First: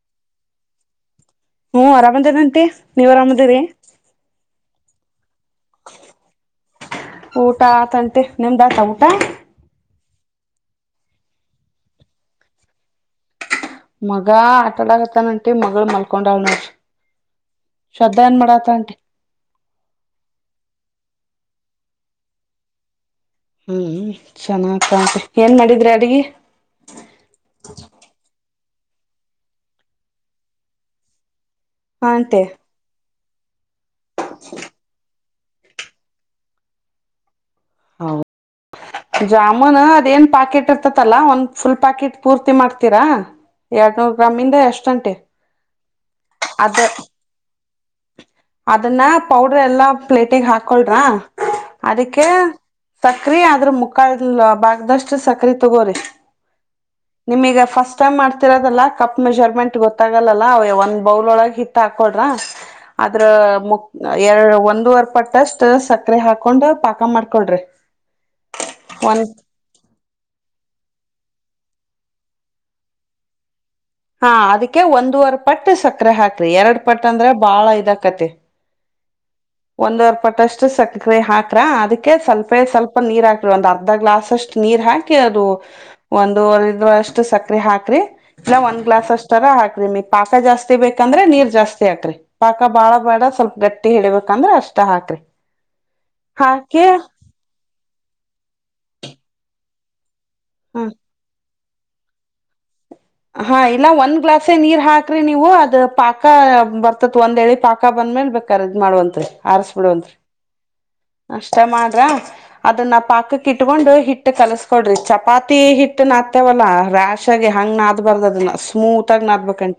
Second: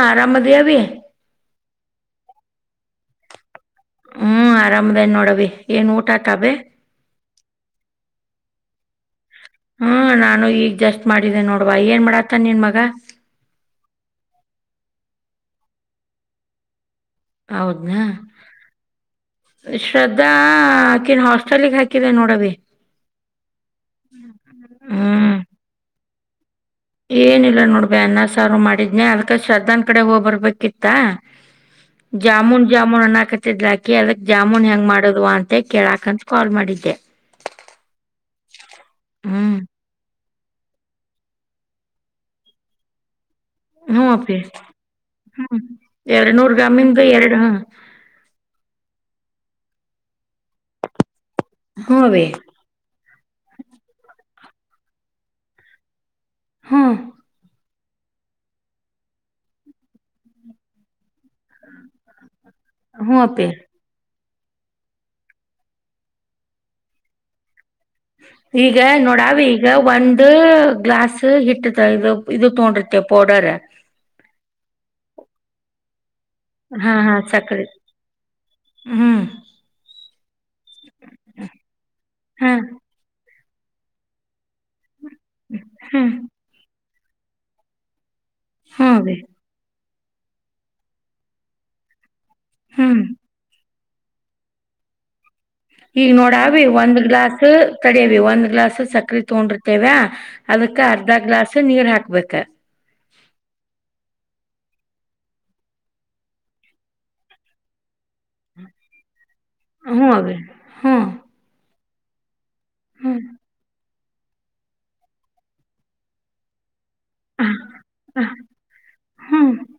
ಹಾ ಆರಾಮದೇವಿ. ಹ್ಮ್ ಅರಾಮದೇಂತೆ ನೀವ್ ಅರಾಮದಿರಿ. ಆರಾಮ್. ನೋಡವಿ ಏನ್ ಊಟಟಬೆ. ಊಟಾ ತಂಟೆ ನಿಮ್ದಾತ ಊಟ [unintelligible] ಹ್ಮ ನಾನು ಈಗ ಜಸ್ಟ್ ಮಾಡಿದೆ ನೋಡವಾ ಏನ್ ಮಾಡಾತ್ತನ್ ನಿನ್ ಮಗ. ಮಗ ಆಟ ಆಡ ಆಗತ್ತಾನಂಟಿ ಮಗಳು ಮಲ್ಕೊಂಡಳ ನೋ ಹೌದನಾ [unintelligible] ಶ್ರದ್ಧಾಕನ್ ಹಸ್ ಮಟಲ್ಲಿಗ್ ಹಾಕಿದೆ ನೋಡ ಭ [unintelligible] ಹ್ಮ್ ಚೆನ್ನಾಗ್ತ ಏನ್ ಮಾಡಿದ್ರಿ ಅಡಿಗೆ ಏನಿಲ್ಲ ನೋಡ್ಬ ಅನ್ನ ಸಾರು ಮಾಡ. ಜ್ಞ ಅಲ್ಕ ಶ್ರದ್ಧಾನ್ ಕಡೆ ಹೋಗ್ಬರ್ಬೇಕಿತ್ತ ಹಾ ಅಂಟಿ ಜಾಮುನ್ ಜಾಮುನ್ ಅನ [unintelligible] ಕೇ ಅದಕ್ ಜಾಮೂನ್ ಹೆಂಗ್ ಮಾಡ್ ಮದೇ ಕೇಳಾಕ್ಂತ ಕಾಲ್ ಮಾಡಿದ್ದೆ ಹೌದು [unintelligible] ಹ್ಮ್ ಜಾಮೂನ್ ಅದೇನ್ ಪಾಕೆಟ್ ಇರ್ತತಲ್ಲಾ ಒಂದ್ ಫುಲ್ ಪ್ಯಾಕೆಟ್ ಪೂರ್ತಿ ಮಾಡ್ತೀರಾ ಹ್ಞೂ ಎರಡ್ನೂರು ಗ್ರಾಮಿಂದ ಎಷ್ಟು ಗಂಟೆ ಎರಡ್ನೂರ್ ಗ್ರಾಮಿಂದು ಎರಡು ಹ [unintelligible] ಪೌಡರ್ ಎಲ್ಲಾ ಪ್ಲೇಟಿಗೆ ಹಾಕಳ್ರಾ ಹ್ಞೂ ಅವಿ ಅದಕ್ಕೆ ಸಕ್ರೆ ಆದ್ರ ಮುಕ್ಕಾ ಲ್ಲ ಬಾಗ್ದಷ್ಟ ಸಕ್ಕರೆ ತಗೋರಿ ಹ್ಮ್ ನಿಮಗ ಫಸ್ಟ್ [unintelligible] ಮಾಡ್ತಿರೋದಲ್ಲ ಕಪ್ ಮೆಜರ್ಮೆಂಟ್ ಗೊತ್ತಾಗಲ್ಲ ಅವೆ ಒಂದ ಹಿ ಹಾಕ್ರ ಹ್ಞೂ ಅದ್ರ ಅಪ್ಪಿ [unintelligible] ಎರಡ್ ಒಂದುವರ್ ಪಟ್ಟಷ್ಟ ಸಕ್ಕರೆ ಹಾಕೊಂಡ್ ಪಾಕ ಮಾಡ್ಕೊಳ್ರಿ ಈಗ ಒಂದ್ ನೋಡಾವಿ ಈಗ ಒಂದು ಗ್ಲಾಸ್ ಹಿಟ್ಟತ ಇದು ಇದು ತೊಂಡಿರತಿ ಪೌಡರ್ ಹಾ ಅದಕ್ಕೆ ಒಂದೂವರೆ ಪಟ್ಟ ಸಕ್ಕರೆ ಹಾಕ ರಿ ಎರಡ್ ಹಾ ಪಟ್ಟ ಹಾ ಅಂದ್ರ ಸಕ್ರಿ ಬಾಳ ಇದಾಕತಿ ಹ್ಮ್ ಒಂದ್ವರೆ ಪಟ್ಟಷ್ಟು ಸಕ್ಕರೆ ಹಾಕ್ರ ಅದಕ್ಕೆ ಹಾ ಸ್ವಲ್ಪೇ ಸ್ವಲ್ಪ ನೀರ ಹಾಕ್ತ ಒಂದ್ ಅರ್ಧ ಗ್ಲಾಸ್ಷ್ಟು ನೀರ್ ಹಿ ಅದು ಹ್ಮ್ ಒಂದವ್ ಅಷ್ಟು ಸಕ್ಕರೆ ಹಾಕ್ರಿ ಇಲ್ಲ ಒಂದ ಗ್ಲಾಸ್ ಹೂನ್ರಿ ಅಷ್ಟರ ಹಾಕರಿ ಮ ಪಾಕ ಜಾಸ್ತಿ ಬೇಕಂದ್ರೆ ನೀರ್ ಜಾಸ್ತಿ ಹಾಕ್ರಿ ಪಾಕ ಬಾಳ ಹ್ಮ್ ಬೇಡ ಸ್ವಲ್ಪ ಗಟ್ಟಿ ಹೇಳ ಂದ್ರೆ ಅಷ್ಟ ಹಾಕ್ರಿ ಈಗ ನೋಡ ಅವಿ ಹಾಕಿ ಒಂದ್ ಗ್ಲಾಸ್ ತಡಿಯವಿ ಒಂದ್ ಗ್ಲಾಸ್ ಸಕ್ಕ ಸಕ್ರಿ ತಗೊಂಡಿರ್ತೇವೆ ಅದಕ್ಕೆ ಹ ಅರ್ಧ ಗ್ಲಾಸ್ ಸ ನೀರ್ ಹಾಕ್ಬೇಕ ಹಾ ಇಲ್ಲ ಒಂದ್ ಗ್ಲಾಸೆ ನೀರ್ ಹಾಕ್ರಿ ನೀವು ಅದ ಪಾಕ ಬರ್ತತ್ ಒಂದೇಳಿ ಪಾಕ ಬಂದ ಮೇಲ್ ಬೇಕ್ರ ಇದ ಮಾಡುವಂತ್ರಿ ಆರಸ್ ಹ್ಞೂ ಬಿಡಂತ್ರಿ ಅವಿ ಹ್ಞೂ ಅಷ್ಟ ಅದನ್ನ ಹ್ಞೂ ಪಾಕಕ್ ಇಟ್ಕೊಂಡು ಹಿಟ್ಟ ಕಲ್ಸ್ಕೊಡ್ರಿ ಚಪಾತಿ ಹಿಟ್ಟ ನಾದತೇವಲ್ಲಾ ರ್ಯಾಶ್ ಆಗಿ ಹಂಗ ಹ್ಞೂ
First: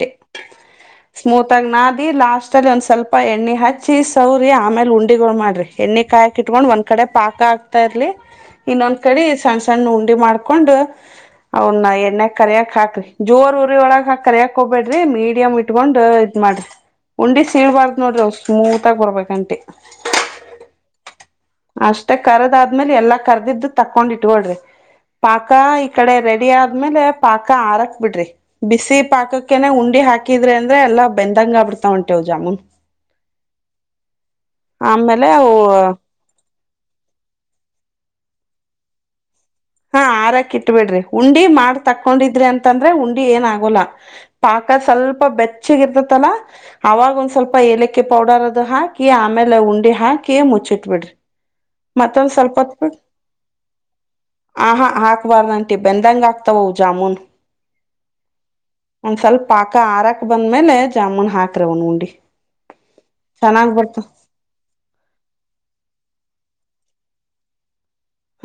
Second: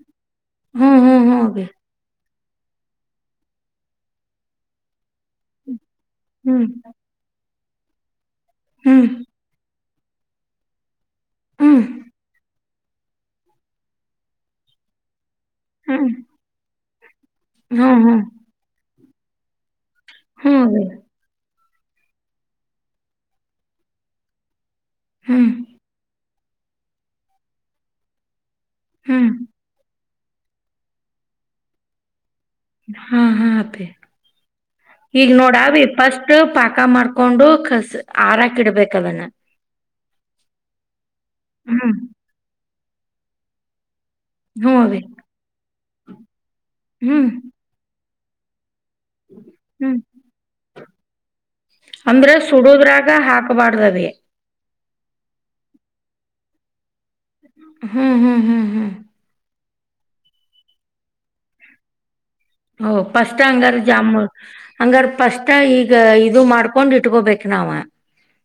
ಹ್ಞೂ ಹ್ಞೂ ಹ್ಞೂ ಅವಿ ಸ್ಮೂತಯಾಗಿ [unintelligible] ಲಾಸ್ಟ್ ಅಲ್ಲಿ ಒಂದ್ ಸ್ವಲ್ಪ ಎಣ್ಣೆ ಹಚ್ಚಿ ಸೌರಿ ಆಮೇಲೆ ಉಂಡ ಮಾಡ್ರಿ ಎ್ಣ ಕಾಯಿಟ್ಕೊಂಡ್ ಹ್ಞೂ ಒಂದ್ ಕಡೆ ಪಾಕ್ ತ ಇರಲಿ ಹ್ಞೂ ಇನ್ನೊಂದ್ ಕಡೆ ಸಣ್ಣ ಸಣ್ಣ ನೋ ಮಾಡ್ಕೊಂಡು ಅವನ್ನ ಎನ ಕರೆಯ ಹಾಕ್ರರಿ ಜೋರ್ ಊರಿ ಒಳಗೆ ಹಾ ಕರಿಯಕ್ಕಬೇಡ್ರಿ ಮ ಡಿಯ ಇಟ್ಕೊಂಡ ಹ್ಞೂ ಇದ್ ಮಾಡ ಉಂಡಿ ಹ್ಞೂ ಹ್ಞೂ ಸೀಳ್ಬಾರ್ದು ನೋಡ್ರ ಅವ ಸ್ಮೂತ್ ಇತ್ತಗ ಬರ್ಬೇಕ್ ಆಂಟಿ. ಹ್ಮ್ ರಿ ಅಷ್ಟೇ ಕರದ ಆದ್ ಮೇಲ್ ಎಲ್ಲಾ ಕರ್ದಿದ್ದು ತಕೊಂಡ್ ಇಟ್ಟಿಗೊಳ್ರಿ. ಹ್ಞೂ ಪಾಕ ಇಕಡೆ ರೆಡ್. ರೆಡಿ ಆದ್ಮೇಲೆ ಪಾಕ ಆರಕ್ ಬಿಡ್ರಿ. ಬಿಸಿ ಹ್ಞೂ ಪಾಕಕ್ಕನೆ ಉಂಡಿ ಹಾಕ್ ಹಾಕಿದ್ರಿ ಅಂದ್ರೆ ಎಲ್ಲ ಬೆಂದಂಗ ಆಗ್ ಬಿಡ್ತಾವ ಆಂಟಿ ಅವು ಜಾಮೂನ್. ಹಾ ಹಾ ಅಪ್ಪಿ ಆಮೇಲೆ ಈಗ್ ಅವು ನೋಡಾ ಅವಿ ಪಸ್ಟ್ ಪಾಕ್ ಪಾಕ ಮಾಡ್ಕೊಂಡು ಕಸ್ ಆರಕ್ ಇಡ್ಬೇಕ ಅದನ್ನ. ಹಾ ಆರಾಕ ಇಟ್ ಬಿಡ್ರಿ. ಉಂಡಿ ಮಾಡ್ ಹ್ಮ್ ತಕ್ಕೊಂಡಿದ್ರಿ ಅಂದ್. ಅಂತಂದ್ರೆ ಉಂಡಿ ಏನ ಆಗೋಲ್ಲ. ಹ್ಞೂ ಪಾಕ ಅಭಿ ಸ್ವಲ್ಪ ಬೆಚ್ಚಗ ಇರ್ತತಲ್ಲ ಅವಾಗ ಹ್ಮ್ ಒಂದ್ ಸ್ವಲ್ಪ ಎಲೆಕ್ ಕಿ ಪೌಡರ್ ಅದು ಹಾಕಿ. ಕಿ ಆಮೇಲ ಉಂಡಿ ಹಾಕಿ ಮುಚ್ಚಿಟ್ ಬಿಡ್ರಿ. ಅಂದ್ರೆ ಸುಡುದ್ರಾಗ ಹಾಕಬಾರ್ದರಿ. ಹಾಕ್ಬಾರ್ದಂಟೀ ಬೆಂದಂಗ ಆಗ್ತಾವ ಅವು ಜಾಮೂನು. ಹ್ಮ್ ಹ್ಮ್ ಹ್ಮ್ ಹ್ಮ್. ಸ್ವಲ್ಪ ಪಾಕ ಆರಾಕ್ ಬಂದ್ಮೇಲೆ ಜಾಮೂನ್ ಹಾಕ್ರಿ ಅವ್ನ ಉಂಡಿ. ಓ ಪಸ್ಟ್ ಚೆನ್ನಾಗ್ ಹಂಗಾರ ಬರ್ತ ಜಾಮೂನ ಹಂಗಾರ ಪಸ್ಟ್ ಈಗ ಇದು ಮಾಡ್. ಕರ್ಕೊಂಡ್ ಇಟ್ಕೋಬೇಕ ನಾವ.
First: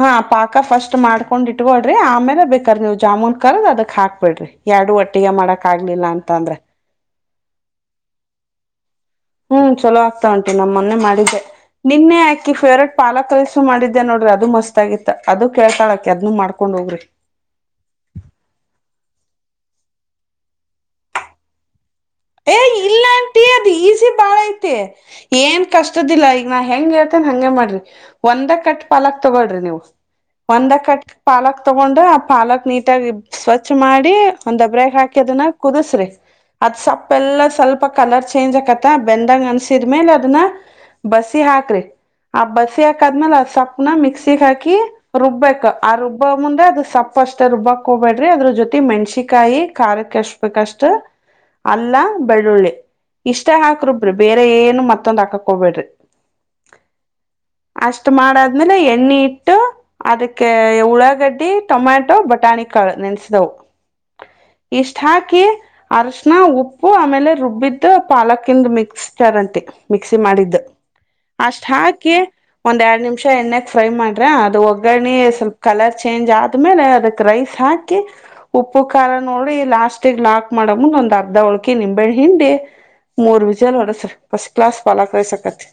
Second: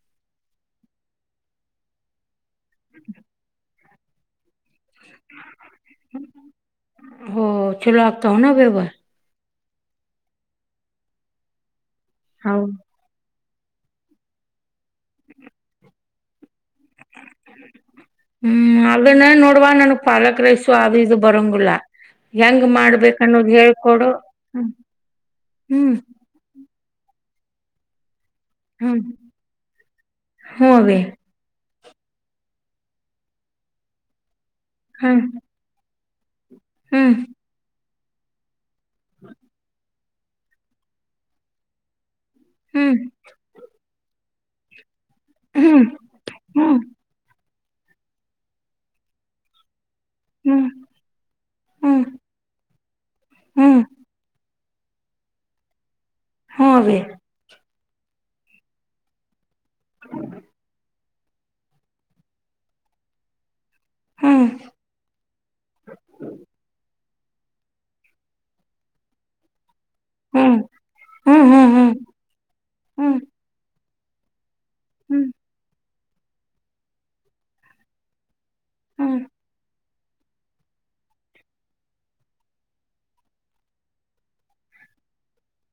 ಹಾ ಪಾಕ ಫಸ್ಟ್ ಮಾಡ್ಕೊಂಡ್ ಇಟ್ಕೋಳ್ರಿ ಆಮೇಲ ಬೇಕರ ನೀವು ಜಾಮೂನ್ ಕರ್ದ್ ಅದಕ್ ಹಾಕ್ಬಿಡ್ರಿ. ಎರಡು ಒಟ್ಟಿಗೆ ಮಾಡಕ್ ಆಗ್ಲಿಲ್ಲ ಅಂತ ಅಂದ್ರೆ. ಹೊ ಚಲೋ ಆಗ್ತವ ಎನ್ ಬೆ ಅವು. ಹ್ಮ್ ಚಲೋ ಆಗ್ತಾವ ಆಂಟಿ ನ ಮನ್ನೆ ಮಾಡಿದ್ದೆ. ನಿನ್ನೆ ಆಕಿ ಹೌದ್ ಫೇವ್ರೇಟ್ ಪಾಲಕ್ ರೈಸ್. ಮಾಡಿದ್ದೆ ನೋಡ್ರಿ ಅದು ಮಸ್ ಆಗಿತ್ತ ಅದು ಕಳ್ತಾಳಕಿ ಅದ್ನು ಮಾಡ್ ಹ್ಮ್ ಅದೆ ನೀನಾ ನೋಡವ ನನ್ಗ್ ಪಾಲಕ್ ರೈಸು ಅದು ಇದು ಬರಂಗಿಲ್ಲ. ಏ ಹೆಂಗ್ ಮಾಡ್ಬೇಕ್ ಇಲ್ಲಾಂಟಿ ಅನ್ನೋದ್ ಅದ್ ಹೇಳ್ಕೊಡು. ಈಸಿ ಬಾಳ ಐತಿ ಹ್ಮ್ ಏನ್ ಹ್ಮ್ ಕಷ್ಟದಿಲ್ಲ ಈಗ ನಾ ಹೆಂಗ ಹೇಳ್ತೇನ್ ಹಂಗೆ ಮಾಡ್ರಿ ಒಂದ ಕಟ್ ಹ್ಮ್ ಪಾಲಕ್ ತಗೋಳ್ರಿ ನೀವು ಹ್ಞೂ ಒಂದ ಅಭಿ ಕಟ್ ಪಾಲಕ್. ತೊಗೊಂಡು ಆ ಪಾಲಕ್ ನೀಟಾಗಿ ಸ್ವಚ್ ಮಾಡಿ. ಒಂದ ಡಬ್ರಾಗ ಹಾಕಿ ಹ್ಮ್ ಅದನ್ನ ಕುದುಸ್ರಿ. ಅದ್ ಸಪ್ ಹ್ಮ್ ಬೆಲ್ಲ ಸ್ವಲ್ಪ. ಕಲರ್ ಚೇಂಜ್ ಆಗೈತಿ ಬೆಂದಂಗ್ ಅನ್ಸಿದ ಮೇಲೆ ಅ. ಬಸಿ ಹಾಕ್ರಿ. ಆ ಬಸಿ ಹ್ಮ್ ಹಾಕಾದ್ಮೇಲೆ ಸಪ್ಪನ ಮಿಕ್ಸ್ಿ. ಸಿೆಖಾಕಿ. ರುಬ್ಬಬೇಕು ಹ್ಮ್ ಆ ರುಬ್ಬ ಮುಂದೆ ಹ್ಮ್ ಅದು ಸಪ್ಪಷ್ಟು. ಷ್ಟ ರುಬ್ಬಾಕ್ ಹೋಗಬೇಡ್ರ ಅದ್ರ ಜೊತೆ ಮಣ್ಸಿಕಾಯಿ. ಖಾರಕ್ಕೆ ಎಷ್ಟ ಹ್ಮ್ ಬಷ್ಟ. ಅಲ್ಲ ಹ್ಮ್ ಬೆಳ್ಳುಳ್ಳಿ ಇಷ್ಟ ಹ್ಮ್ ಹಾಕ್ರೊಬ್ರ ಬೇರೆ. ಏನು ಮತ್ತೊ್ ಹಾಕಕ್ ಹೋಗಬೇಡ್ರಿ. ಹ್ಮ ರೀ ಅಷ್ಟ್ ಮಾಡಾದ್ಮೇಲೆ ಎಣ್ಣೆ ಇ. ಬಿ ಅದಕ್ಕೆ ಎಳ. ಗಡ್ಡಿ ಟೊಮ್ಯಾಟೊ ಬೊಟಾನಿಕಲ್ ನೆನ್ಸಿದವು. ಹ್ಮ್ ಇಷ್ಟ ಹಾಕೆ ಅರ. ಉಪ್ಪು ಆಮೇಲೆ ರುಬ್ಬಿದ್ದು ಪಾಲಕಿಂದು ಮಿಕ್ಸ್ಚರ್ಂಟಿ. ಮಿಕ್ಸಿ ಹ್ಮ್ ಮಾಡಿದ್ದು ಹ್ಮ್ ಅಷ್ಟು ಹ್ಮ್ ಹ್ಮ್ ಹಾಕಿ ಒಂದ ಎರಡು ಹ್ಮ್ ನಿಮಿಷ ಎಣ್ಣೆಕ್. ಫ್ರೈ ಮಾಡ್ರೆ ಅದು ಹೋಗ. ಿ ಹ್ಮ್ ಸ್ವಲ್ಪ ಕಲರ್. ಚೇಂಜ್ ಆದ್ಮೇಲೆ ಅದಕ್ ರೈಸ್ ಹಾಕಿ. ಉಪ್ಪು ಾಲ ಹ್ಮ್ ನೋಡ್ರಿ ಲಾಸ್ಟ್. ಲಾಕ್ ಮಾಡ ಒ. ಅರ್ಧ ಹೋಳಕೆ ನಿಂಬೆಳ ಹಿಂಡಿ ಮೂರ್ ವಿಜಯ ನೋಡಸರಿ ಫಸ್ಟ್ ಕ್ಲಾಸ್ ಪಾಲ ಕಸಕತಿ.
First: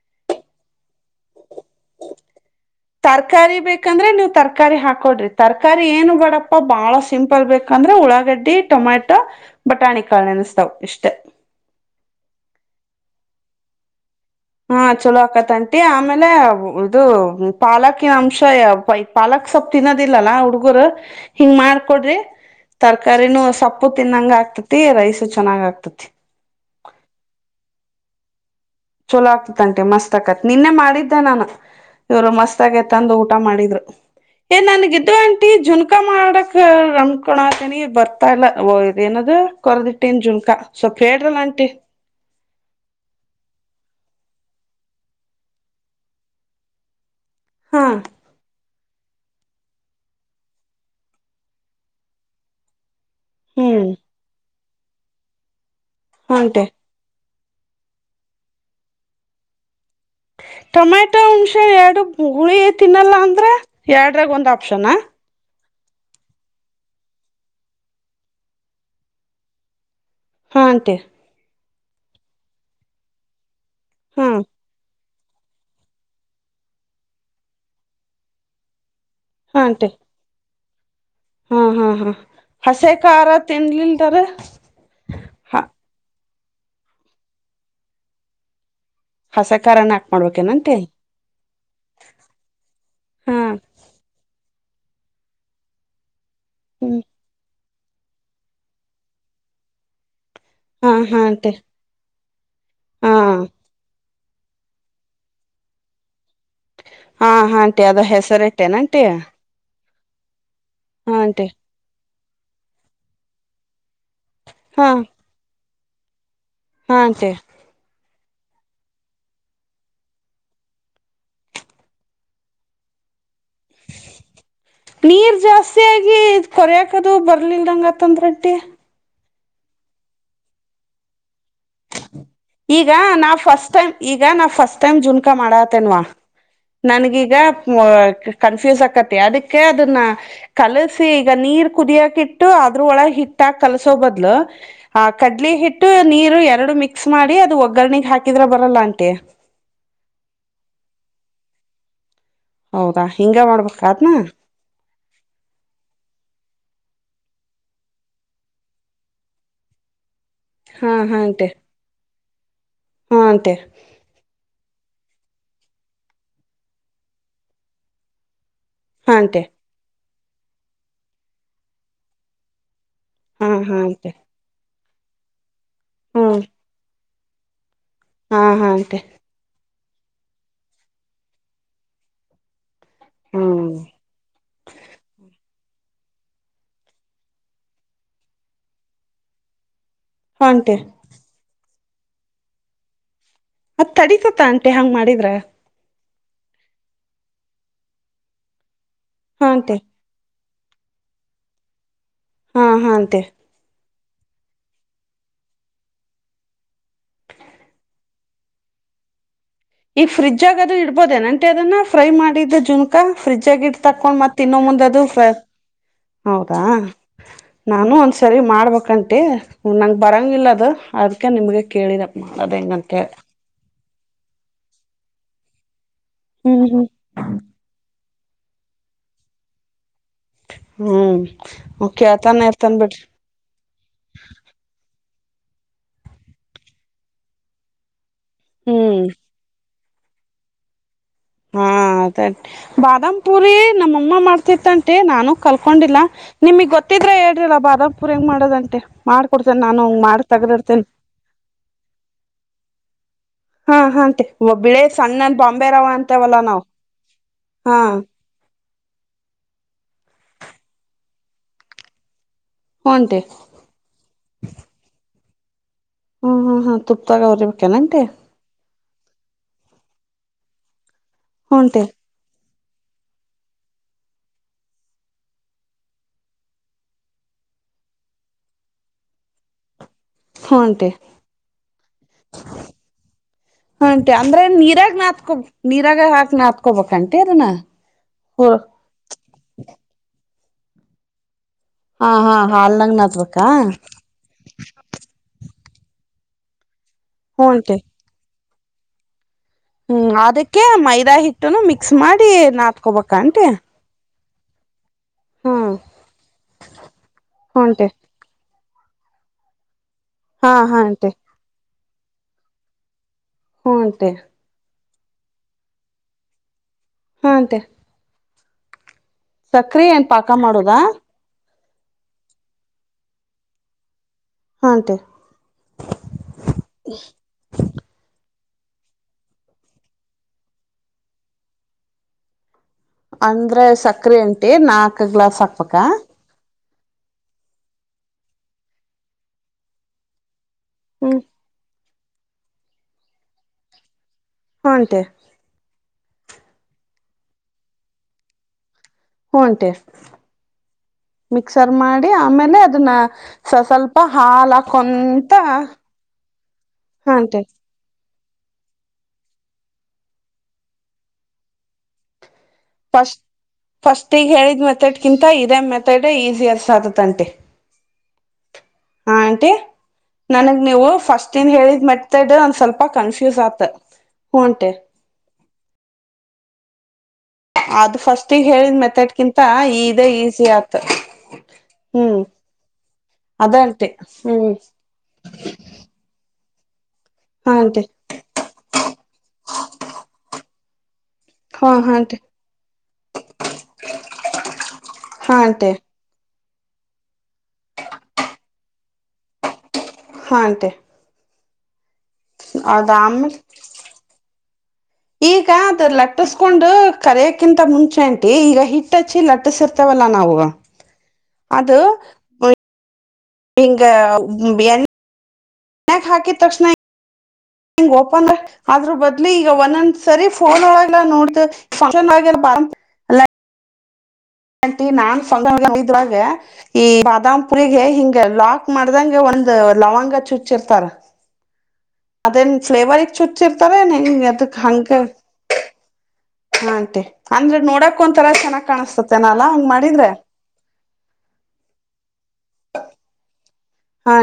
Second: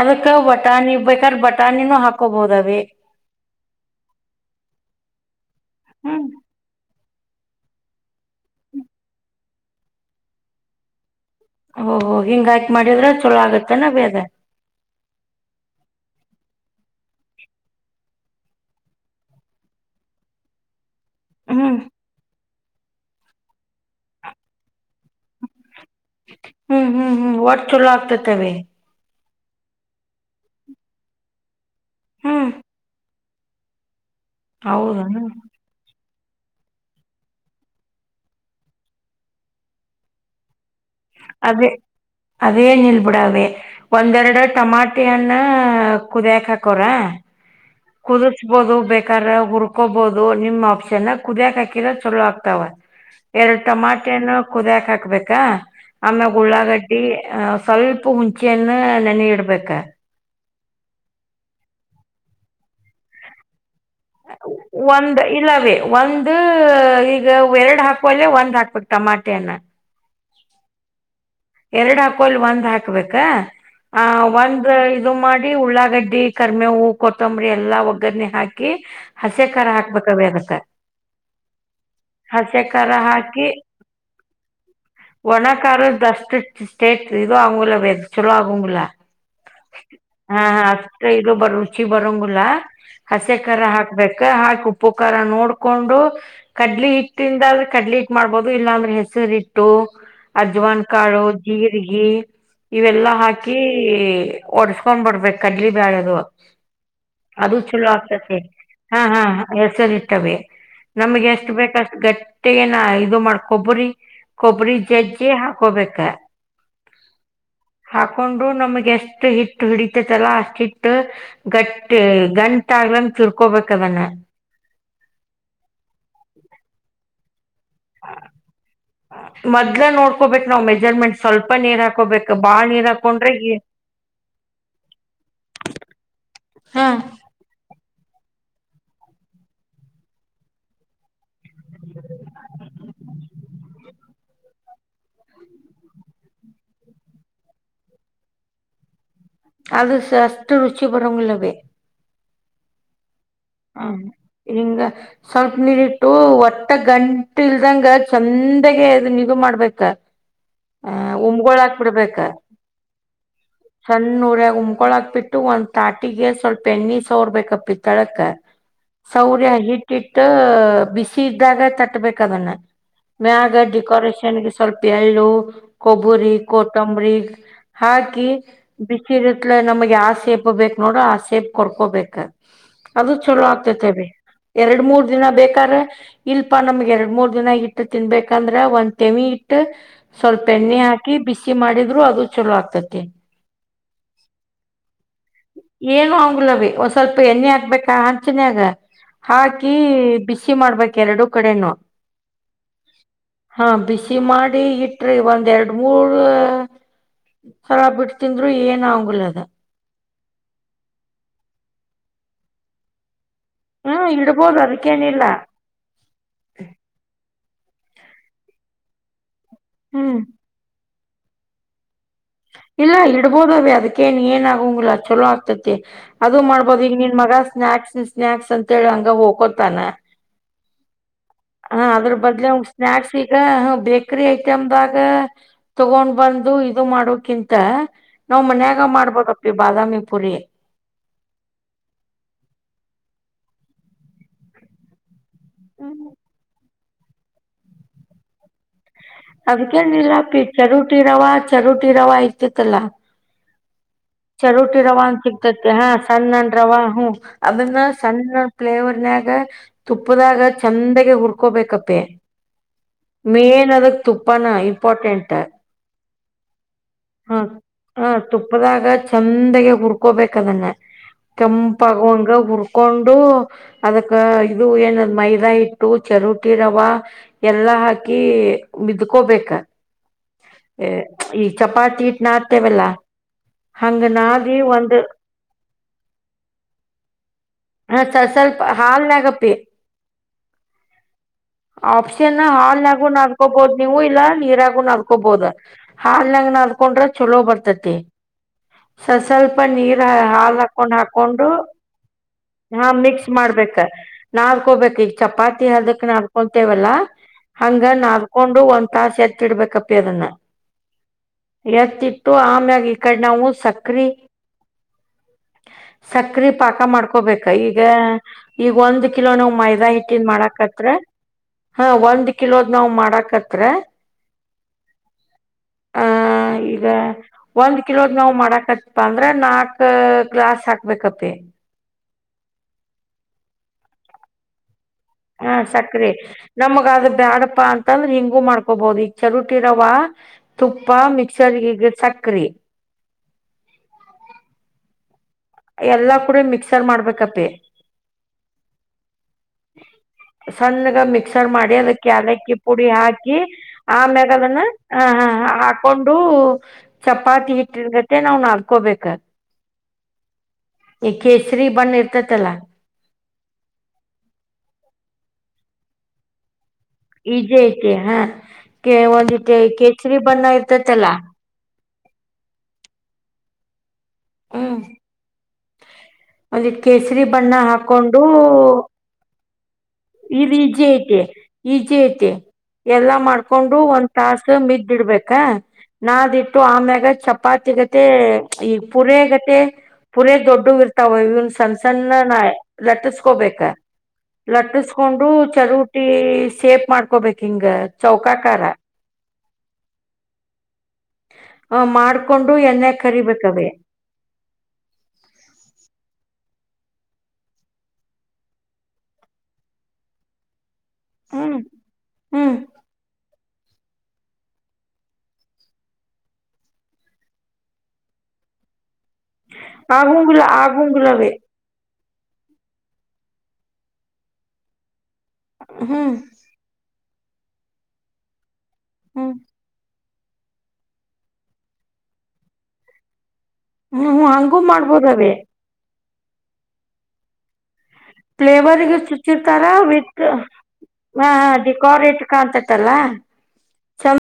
ಅದ ಕ ಬಟ ನೀವು ಬೇಕರ್ ಬಟ್ಟ. ತಾನಿನ ಹಾಕೋಬಹುದವೇ. ಯಾಂದ್ರೆ ನೀವು ತರಕಾರಿ ಹಾಕೊಡ್ರಿ. ತರಕಾರಿ ಏನು ಹ್ಮ್ ಬೇಡಪ್ಪ ಬಾಳಷ್ಟ. ಸಿಂಪಲ್ ಬೇಕಂದ್ರೆ ಉಳ್ಳಾಗಡ್ಡಿ ಟೊಮ್ಯಾಟೊ ಬಟಾಣಿಕಲ್ ನೆನೆಸ್ತಾವ್ ಇಷ್ಟೇ. ಓಹೋ ಹಿಂಗ ಹಾಕಕ್ ಮಾಡಿದ್ರೆ ಚಲೋ ಆಗತ್ತೆನ ಬೇದ. ಹಾ ಚಲೋ ಅಕ್ಕತ್ಂಟಿ ಆಮೇಲೆ ಇದು ಪಾಲಕಿನ ಅಂಶ ಪಾಲಕ್ ಸ್ವಲ್ ತಿನ್ನೋದಿಲ್ಲಲ ಹುಡ್ಗರು. ಹಿಂಗ ಹ್ಮ್ ಮಾಡ್ಕೊಡ್ರಿ. ತರಕಾರಿನೂ ಸೊಪ್ಪು ತಿನ್ನಂಗ ಆಗ್ತತಿ ರೈಸು ಚೆನ್ನಾಗ್ ಆಗ್ತತಿ. ಹ್ಮ್ ಹ್ಮ್ ಹ್ಮ್ ಒಟ್ ಚಲೋ ಆಗ್ತತಿ. ಕವೆೇ. ಚಲೋ ಆಗ್ತಿತ್ಂಟೆ ಮಸ್ತ್ ಆಕತ್ ನಿನ್ನೆ ಮಾಡಿದ್ದೆ ನಾನು ಇವ್ರು ಹ್ಮ್ ಮಸ್ತ್ ಆಾಗೆ ತಂದು ಊಟ ಮಾಡಿದ್ರು ಏ ನನ್ಗು ಹೌದನು ಆಂಟಿ ಜುನ್ಕಾ ಮಾಡ ನಡಕ್ ರಮ್ಕೊಳತಿನಿ ಬರ್ತಾ ಇಲ್ಲ ಇದ ಏನದು ಕೊರದಿಟ್ಟನ್ ಜುನ್ಕಾ ಸ್ವಲ್ಪ ಹೇಳ್ರಲ್ಲ ಆಂಟಿ ಅದೇ ಅಲ್ ಬಿಿಡಾವೆ ಒಂದೆರಡು ಟಮಾಟ ಅನ್ನ ಕುದಿಯಕ್ ಹಾಕ್ರ ಹಾ ಕುದಸ್ಬೋದು ಬೇಕ ಕಾರ ಹುರ್ಕೋಬಹದು ನಿಮ್ ಆಪ್ಷನ್ ಕುದಿಯಕ್ ಹಾಕರ ಚಲೋ ಆಗ್ತಾವ ಎರಡು ಹ್ಮ್ ಟಮಾಟೆನು ಕುದ್ಯಾಕ್ ಹಾಕ್ಬೇಕಾ ಆಮೆ ಆಂಟಿ ಗುಳ್ಳಾಗಡ್ಟ್ಟಡಿ ಆ ಸ್ವಲ್ಪ ಹಂಚೆಯನ್ನ ನೆನ ಇಡ್ಬೇಕ ಟೊಮೆಟೊ ಹುಣ್ಸೆ ಎರಡು ಗುಳಿ ತಿನ್ನಲ್ಲ ಅಂದ್ರ ಎರಡ್ರಾಗ ಒಂದ್ ಆಪ್ಷನಾ ಒಂದ ಈಗ ಎರಡ್ ಹಾಕುವಲ್ಲೆ ಒಂದ್ ಹಾಕ್ಬೇಕು ಟಮಾಟೆಯನ ಹಾ ಅಂತೆೇ ಎರಡ್ ಹಾಕೋಲ್ ಒಂದ್ ಹಾಕ್ಬೇಕ ಹ ಹಾ ಒಂದ ದು ಮಾಡಿ ಉಳ್ಳಾಗಡ್ಡಿ ಕರ್ಮೆ ಹೂವು ಕೊತ್ತಂಬರಿ ಎಲ್ಲಾ ಒಗ್ಗರ್ರಣೆ ಹಾಕಿ ಹಾ ಹಸಿ ಾರ ಆಂಟಿ ಹಾಕ್ಬೇಕಾವೆ ಅನತ್ತ ಹಾ ಹಾ ಹಾ ಹಸೆ ಖಾರ ತಿನ್ಲಲ್ತಾರ ಹ ್ಟೇಟ್ ಇದು ಆ ಚಲ ಆಗ [unintelligible] ಹಸೆ ಖಾರನ ಹಾಕ್ ಹಾ ಹ ಮಾಡ್ಬೇಕೇನಂಟಿ ಅಷ್ಟ ಇದು ಬರ ರುಚಿ ಬರಂಗಲ್ಲಾ ಹಸಿ ಹಾ ಖರ ಹಾಕ್ಬೇಕ ಹಾಕ ಉಪುಕಾರ ನೋಡ್ಕೊಂಡು ಕಡ್ಲಿ ಹ್ಮ್ ಹಟ್ಟಿಂದಲ್ ಕಡ್ಲಿ ಇಟ್ ಮಾಡ್ಬೋದು ಇಲ್ಲಾಂದ್ರೆ ಹೆಸರಿ ಇಟ್ಟು ಅಜ್ವಾನ್ ಹಾ ಹಾ ತಕ್ಕಾಳು ಆಂಟಿ ಜೀರಿಗೆ ಇವೆಲ್ಲಾ ಹಾ ಹಾಕಿ ಹಾ ಒಡ್ಸ್ಕೊಂಡ್ ಬಿಡ್ಬೇಕು ಕಡ್ಲಿ ಬ್ಯಾಳ ಅದು ಅದು ಹಾ ಆಂಟಿ ಚಲೋ ಅದ ಆಗ್ತತಿ ಹೆಸರಿಟ್ಟೇನ ಹಾ ಆಂಟಿ ಹಾ ಹೆಸರಿ ಇ ಟ್ಟವೆ ನಮ್ಗೆ ಆಂಟಿ ಎಷ್ಟು ಬೇಕಷ್ಟು ಗಟ್ಟ ಮೆ ಏನ ಇದು ಮಾಡ್ಕೊಬ್ರಿ. ಕೊಬರಿ ಹಾ ಚಜಜೆ. ಹಕೋಬೇಕ. ಹಾ ಸ ಹಾಕೊಂಡು ನಮಗೆ ಎಷ್ಟ್ ಹಿಟ್ಟು ಹಿಡಿತತಲ್ಲ ಅಷ್ಟ ಹಿಟ್ಟ ಗಟ್ಟ ಗಂಟ್ ಆಗ್ಲಂಗರ್. ನೀರ್ ಜಾಸ್ತಿಯಗಿ ಕೊರೆಯಕದು ಬರ್. ಇರ್ಲಲ್ಂಗ ತಂದ ರೆಡ್ಟ್ಟಡಿ. ಮೊದ್ ನೋಡ್ಕೋಬೇಕು ನಾವ್ ಮೆಜರ್ಮೆಂಟ್ ಸ್ವಲ್ಪ. ನೀರ್ ಹಾಕೋಬೇಕು ಬಾಳ ನೀರ್ ಈಗ ಹಾಕೊಂಡ್ರೆ ನಾವ್ ಫಸ್ಟ್ ಟೈಮ್ ಈಗ ನಾವ್ ಫಸ್ಟ್ ಟೈಮ್ ಜುನ್ಕಾ ಮಾಡತೇನ್ವಾ. ಹಾ ನನ್ಗೀಗ ಕನ್ಫ್ಯೂಸ್ ಆಕತಿ ಅದಕ್ಕೆ ಅದನ್ನ ಕಲಸಿ. ಈಗ ನೀರ್ ಕುದಿಯಕ ಇಟ್ಟು ಅದ್ರ ಒಳಗೆ ಹಿಟ್ಟ. ಕಸೋ ಬದ್ ಆ ಕಡ್ಲಿ ಹಿಟ್ಟ ನೀ. ಎರಡು ಮಿಕ್ಸ್ ಮಾಡಿ ಅದು ಒಗ್ಗರ್ರಣೆಗೆ ಹಾಕಿದ್ರ ಬರಲ್ಲ ಅಂಟಿ. ಅದು ಸ ಅಷ್ಟು ರುಚಿ ಪರವಂಗಲ್ಲವೇ. ಹೌದಾ ಹಿಂಗ ಮಾಡ್ಬೇಕ ಹ್ಮ ಅದ್ನ ಹಿಂಗ ಸ್ವಲ್ಪ ನೀರಿಟ್ಟು ಒಟ್ಟಕ್ಕೆ. ಗಂಟು ಇಲ್ದಂಗ ಚಂದಾಗ ಅದ ನಿಗೂ ಮಾಡ್ಬೇಕ. ಹಾ ಹ ಹಾ ಅಂಟಿ ಉಮ್ಗಳ ಹಾಕ್ ಬಿಡ್ಬೇಕಾ ಹಾ ಅಂಟಿ [inaudible] ಸಣ್ಣೂರ. ತಕೊಳಾಕ್ ಬಿಟ್ಟು ಒಂದ್ ತಾಟಿಗೆ ಸ್ವಲ್ಪ ಎಣ್ಣಿ ಸೋರ್ಬೇಕ ಪಿತ್ತಳಕ್. ಹಾ ಅಂಟಿ ಸೌರ್ಯ ಹಿಟ್ಟಿಟ್ಟು. ಬಿಸಿ ಇದ್ದಾಗ ತಟ್ಬೇಕ ಅದನ್ನ. ಮ ಹಾ ಅಗ ಹಾ ಅಂಟಿ ಡೆಕೋರಷನ್. ತರ್ಪಿಯ ಇಲೋ. ಕೊಬರಿ ಹ್ಮ್ ಕೊತಂಬ್ರಿ. [inaudible] ಹಾಕಿ ಹಾ ಹಾ ಅಂಟಿ ಬಿಟ್ಟಿರತ್ಲೆ ನಮಗೆ. ಆ ಸೇಪ್ ಬೇಕ ನೋಡ್ರ ಆ ಸೇಪ್ ಕೊರ್ಕೋಬೇಕ. ಚಲೋ ಹ್ಮ್ ಆಗ್ತತೆ ಎರಡ್ ಮೂರ್ ದಿನ ಬೇಕ. ಇಲ್ಪಾ ನಮ್ಗ್ ಎರಡ್ ಮೂರ್ ದಿನ ಇಟ್ಟು ತಿನ್ಬೇಕಂದ್ರ ಒಂದ್ ತೆಮಿ ಇಟ್ಟ. ಸ್ವಲ್ಪ ಹಾ ಅಂಟಿ ಎಣ್ಣೆ ಹಾಕಿ ಬಿಸಿ ಮಾಡಿದ ರು ಅದು ಚಲೋ ಆಗ್ತತಿ. ಅದ ತಡಿತೈತಿ ಅಂಟೆ ಹಂಗ್ ಮಾಡಿದ್ರ. ಏನು ಆಂಗ್ಲಿವ್ ಅವಿ ಒಂದ್ ಸ್ವಲ್ಪ ಎಣ್ಣೆ ಹಾಕ್ಬೇಕಾ ನ್ಯಾಗ. ಹಾ ಹಾಕಿ ಆಂಟಿ ಬಿಸಿ. ಖುಷಿ ಮಾಡ್ಬೇಕ್ ಎರಡು ಕಡೆನು. ಹಾ ಹಾಂತೆ. ಹಾ ಬಿಸಿ ಮಾಡಿ ಇಟ್ರಿ ಒಂದ್ ಎರಡ್ ಮೂರ್ ಸಲ ಬಿಟ್ಟತಿಂದರು ಏನ್ ಆಂಗಲ. ಈ ಫ್ರಿಜ್ಜ ಆಗ ಅದು ಇಡ್ಬೋದೇ ಆಂಟಿ ಅದನ್ನ ಫ್ರೈ ಮಾಡಿದ್ದ ಜುನ್ಕಾ. ಫ್ರಿಜ ಆಗಿ ಇಟ್ಟು ಹ್ಮ್ ತಕೊಂಡ್ ಮತ್ತ ಇಡ್ಬೋದು ತಿನ್ನೊ ಮುಂದ ಅದಕ್ಕೇನಿಲ್ಲ ಹೌದಾ. ನಾನು ಒಂದ್ಸರಿ ಮಾಡ್ಬೇಕಂತೆೆ. ಹ ನಂಗೆ ಹ್ಮ್ ಬರಂಗಿಲ್ಲ ಅದು. ಅದಕ್ಕೆ ನಿಮಗೆ ಕೇಳಿದೆ. ಮಾಡೋದ್ ಇಲ್ಲ ಹೆಂಗಂತೇಳಿ ಇಡ್ಬೋದವೇ ಅದಕ್ಕ ಕ್ಕೇನ್ ಏನ ಆಗಂಗಿಲ್ಲ ಚಲೋ ಆಗ್ತತಿ. ಅದು ಹ್ಮ್ ಮಾಡ್ಬಹದು ಹ್ಮ್ ಈಗ ನಿನ್ ಮಗ ಸ್ನಾಕ್ಸ್ ಸ್ನಾಕ್ಸ್ ಅಂತೇಳಿ ಹಂಗ ಹೋಗಕೋತಾನ. ಹ್ಮ್ ಹ ಅದ್ರ ಕೇಳ್ತಾನ ಬದ್ಲೆ ಅವ ಇರ್ತನ್ ಬಿಡ್ರಿ ಸಸ್ನಾಕ್ಸ್ ಈಗ ಬೇಕರಿ ಐಟಂ ದಾಗ ತಗೊಂಡ್ ಬಂದು ಇದು ಮಾಡೋಕಿಂತ. [inaudible] ನಾವ್ ಮನ್ಯಾಗ ಹ್ಮ್ ಮಾಡ್ಬಬೇಕಪ್ಪಿ ಬಾದಾಮಿ [inaudible] ಹಾ ಅ ಬಾದಾಮ ಪುರಿ ನಮ್ಮಮ್ಮ ಮಾಡ್ತಿತ್ತಂಟಿ ನಾನ. ಕಲ್ಕೊಂಡಿಲ್ಲ ನಿಮಗ್ ಗೊತ್ತ ಗೊತ್ತಿದ್ರೆ ಹೇಳ್ರಲ್ಲ ಬಾದಾಮಿ ಪುರಿ ಹೆಂಗ ಮಾಡೋದಂತ. ಅದಕೇನ್ ಇಲ್ಲ ಪಿ ಚರುೂಟಿ ರವ ಚರುಟಿ ರವ ಇರ್ತೈತೀಅಲ್ವಾ. ಹಾ ಹಾಂಟೆ ಚರೋಟಿ ಬಿಳೆ ರವ ಅನ್ ಸಣ್ಣನ್ ಬಾಂಬೆ ಸಿಗ್ತತಿ ರವ ಹಾ ಅಂತೇವಲ್ಲಾ ಸಣ್ಣಂದ ನಾವ್ ರವ ಹ ಹಾ ಅದನ್ನ ಸಣ್ಣ. ಫ್ಲೇವರ್ನ್ಯಾಗ ತುಪ್ಪದಾಗ ಚಂದಗೆ ಹುಡ್ಕೋಬೇಕಪ್ಪೆ. ಹೂನ್ಟೆ ಮೇನ್ ಅದಕ್ಕ. ತುಪ್ಪಾನ ಇಂಪಾರ್ಟೆಂಟ್ ತ. ಹ್ಮ್ ಹ್ಮ್ ಹ್ಮ್ ತುಪ್ತಾಗ ಹೊರಿಬೇಕನ ಆಂಟಿ. ಚಂದಾಗ ಹುರ್ಕೋಬೇಕ ಅದನ್ನ. ಹೂನ್ಟೆ ಕೆಂಪಾಗು ಹಂಗ ಹುರ್ಕೊ ಹಕೊಂಡು ಅದಕ್ಕ ಇದು ಏನ ಮೈದಾ ಹಿಟ್ಟು ಚರುಟಿ ರವೆ ಎಲ್ಲ ಹಾಕಿ. ಬಿದ್ಕೋಬೇಕ. ಹು ಹಂಟಿ ಈ ಚಪಾತಿ ಹಿಟ್ ನಾದತೇವಲ್ಲ ಹಂಗ ಹಂಟಿ ಅಂದ್ರೆ ನಾದಿ ನೀರಾಗ ಒಂದ್ ನಾತ್ಕೋ ನೀರಾಗ ಹಾಕ್ ನಾತ್ಕೋಬಕ್ಂಟಿ ಅಧ್ನಾ. ಹ ಸ್ವಲ್ಪ ಹಾಲ್ನಾಗಪ್ಪಿ ಹಾ ಆಪ್ಷನ್ ಹಾಲ್ನಾಗ ಹಾಲ್ನಾಗು ನಾತ್ಬೇಕಾ ನಧ್ಕೋಬಹುಧು ನೀವು ಇಲ್ಲಾ ನೀರಾಗು ನಧ್ಕೋಬೋಧು. ಹಾಲ್ ನಾಗ್ ನಾದ. ಹಾಕೊಂಡ್ರೆ ಚಲೋ ಹೂನ್ಟಿ ಬರ್ತತಿ. [unintelligible] ನೀರ್ ಹ್ಮ್ ಹಾಲ್ ಅದಕ್ಕೆ ಹಾಕೊಂಡ್ ಮೈದಾ ಹಾಕೊಂಡು ಹಿಟ್ಟುನು ಮಿಕ್ಸ್ ಮಾಡಿ ನಾತ್ಕೊಬೇಕಂಟಿ. ನಾದಕೋಬೇಕ ಈಗ್ ಚಪ್ಪಾತ್ತಿ ಹಲ್ದಕ್ಕ ನ ಹೋಗ್ತೇವಲ್ಲ ಹೂನ್ಟಿ ಹಂಗಾ ನಾದಕೊ ಕೊಂಡು ಒಂದ್ ತಾಸ ಎತ್ತಿ ಇಡ್ಬೇಕ ಪ ಹಾ ಹಾಂಟಿ. ಹೆತ್ತಿಟ್ಟು ಆಮ್ಯಾಗಿ. ಅಡೆ ನಾವು ಸಕ್ರಿ. ಹೂನ್ಟಿ ಸಕ್ರೀ. ಪಾಕ ಮಾಡ್ಕೋಬೇಕಾ ಹಾಂಟಿ ಈಗ. ಈಗ ಒಂದ ಕಿಲೋ ನೀವು ಸಕ್ರಿ ಮೈದಾ ಏನ್ ಹಿಟ್ಟಿನ ಪಾಕ ಮಾಡೋದಾ ಮಾಡಕತ್ರ. ಹಾ ಒಂದ್ ಕಿಲೋದ್ ನಾವ್ ಮಾಡಾಕತ್ರ. ಹಾಂಟಿ ಹ ಈಗ ಒಂದ್ ಕಿಲೋದ್ ನಾವು ಮಾಡಕ್. ಹಕಪ್ಪ ಅಂದ್ರ ನಾಕ್ ಗ್ಲಾಸ್ ಹಾಕ್ಬೇಕಪ್ಪೆ. ಅಂದ್ರೆ ಸಕ್ರೆ ಅಂಟಿ ನಾಕ್ ಗ್ಲಾಸ್ ಹಾ ಹಾಕ್ಬೇಕ. ಸಕ್ರಿ ನಮಗ ಆದ ಬ್ಯಾಡಪ್ಪಾ ಅಂತಂದ್ರ ಹಿಂಗೂ ಮಾಡ್ಕೊಬಹುದು ಈಗ ಚರುಟಿ ರವ ತುಪ್ಪಾ ಹ್ಮ್ ಮಿಕ್ಸರ್ [unintelligible] ಸಕ್ರಿ ಹಾ ಆಂಟಿ. ಎಲ್ಲಾ ಕೂಡೆ ಮಿಕ್ಸರ್ ಮಾಡ್ಬೇಕಪ್ಪಿ. ಹೂಂಟಿ ಸಣ್ಣಗ ಮಿಕ್ಸರ್ ಮಾಡಿ ಅದಕ್ಕೆ ಯಾಲಕ್ಕಿ ಪುಡಿ ಹಾಕಿ ಸ ಸ್ವಲ್ಪ ಆಮ್ಯಾಗ ಹಾಲ್ ಅದನ್ನ ಹಾ ಹಾಕೊಂತ ಹಾಕೊಂಡು ಹಾಂಟಿ ಚಪಾತಿ ಹಿಟ್ಟಿನಗತೆ ಮತ್ತೆ ನಾವ್ ನಡ್ಕೋಬೇಕ. ಈ ಕೇಸರಿ ಬಣ್ಣ ಇರ್ತತಲ್ಲಾ ಫಸ್ಟ್ ಈಗ ಹೇಳಿದ್ ಮೆತಡ್ಕಿಂತ ಇದೇ ಮೆತಡ್ ಈಸಿ ಅಸ ಆಗತ್ತ. ಹಾ ಆಂಟಿ ಈಜೆ ಐತಿ ಹಾ ಕೆ ಹಾ ಆಂಟಿ ಒಂದಿಟ್ ಕೇಸರಿ ಬಣ್ಣ ನನಗ್ ನೀವು ಇರ್ತತಲ್ಲಾ ಫಸ್ಟ್ ಏನ್ ಹೇಳಿದ್ ಮೆಥಡ್ ಒಂದ ಸ್ವಲ್ಪ ಕನ್ಫ್ಯೂಸ್ ಆಗ್ ಹ ಹು ಆಂಟಿ. ಅಲ್ಲಿ ಕೇಸರಿ ಬಣ್ಣ ಅದು ಹಾಕೊಂಡು ಫಸ್ಟಿಗೆ ಹೇಳಿದ್ ಮೆಥಡ್ಕಿಂತ ಇದೇ ಈಸಿ ಇದ ಆತ ಈಜಿ ಐತಿ ಈಜಿ ಹ್ಮ್ ಐತಿ ಎಲ್ಲಾ ಅದ ಮಾಡ್ಕೊಂಡು ಆಂಟಿ ಒಂದ್ ಹ್ಮ್ ತಾಸ ಮಿಜ್ಜಿಡ್ಬೇಕ ನಾದ್ ಇಟ್ಟ ಟ್ಟು ಆಮೇಗ್ ಹಾ ಆಂಟಿ ಚಪಾತಿಗತ್ತೆ ಈಗ ಪುರೆಗತೆ [unintelligible] ದೊಡ್ಡು [unintelligible] ಇವನ್ ಹಾ ಸಣ್ಣ ಸಣ್ಣ ಆಂಟಿ ನ ಲಟ್ಟಿಸ್ಕೊಬೇಕ ಲಟ್ಟಿಸಕೊಂಡು ಹಾ ಆಂಟಿ ಚರುವುಟಿ ಸೇಪ್ ಮಾಡ್ಕೊಬೇಕಕ್ ಹಿಂಗ ಚೌಕಾಕಾರ ಹಾಟೆ [unintelligible] ಹ ಮಾಡ್ [unintelligible] ಕೊಂಡು ಎನ್ನೆ ಆಮೇಲೆ ಕರಿಬೇಕವೇ ಈಗ ಅದ ಲಟ್ಟಸ್ಕೊಂಡು ಕರೆಯಕ್ಕಿಂತ ಮುಂಚೆ ಉಂಟಿ ಈಗ ಹಿಟ್ಟಚ್ಚಿ ಲಟ್ಟಸಿರ್ತವಲ್ಲ ನಾವು ಹ್ಮ್ ಅದು [unintelligible] ಹ್ಮ್ ಈಂಗ ಎನ್ [unintelligible] ಮ್ಯಾಕ್ ಹಾಕೆ ತಕ್ಷಣ [unintelligible] ಹಂಗ್ ಓಪಂದ ಆದ್ರೂ ಬ [unintelligible] ಲ್ಲಿ ಈಗ ಒಂದೊಂದ್ ಸರಿ ಆಗುಂಗಿಲ್ಲ ಫೋನ್ ಒಳಗ ಆಗುಂಗಿಲ್ಲವೇ ನೋಡ್ತ ವ [unintelligible] ಟ ನಾ [unintelligible] ಸ್ಾಗ ಹ್ಮ್ ಈ [unintelligible] ಪುರರಿಗೆ ಹಿಂಗ ಲಾಕ್ ಮಾಡ್ದಂಗ ಹ್ಮ್ ಒಂದುಲವಂಗ ಚುಚಿರ್ತಾರೆ ಅದೇ ಪ್ಲೇ ವರ್ಕ್ ಚುಟ್ಟಿ ಹಚ್ಚಿರ್ತಾರ ಹ್ಮ್ ನೀಗೆ ಅದಕ್ ಹಂಗೂ ಹಂಗೆ ಮಾಡ್ಬೋದವೇ ಹ ಅಂತೆೆ ಅಂದ್ರೆ ನೋಡಕ್ ಒಂಂತರ ಚೆನ್ನಾಗ್ ಫ್ಲೇವರ್ಗ ಕಾಣ್ತತೆೇನ ಅಲ್ಲಾ ಚುಚ್ಚಿರ್ತಾರ ಹಂಗ್ ಮಾಡಿದ್ರೆ ವಿತ್ ಹಾ ಅ ದಿಕ ರ [unintelligible] ಕಾಣ್ತತಲ್ಲ ಹಾ ಚಲ [unintelligible]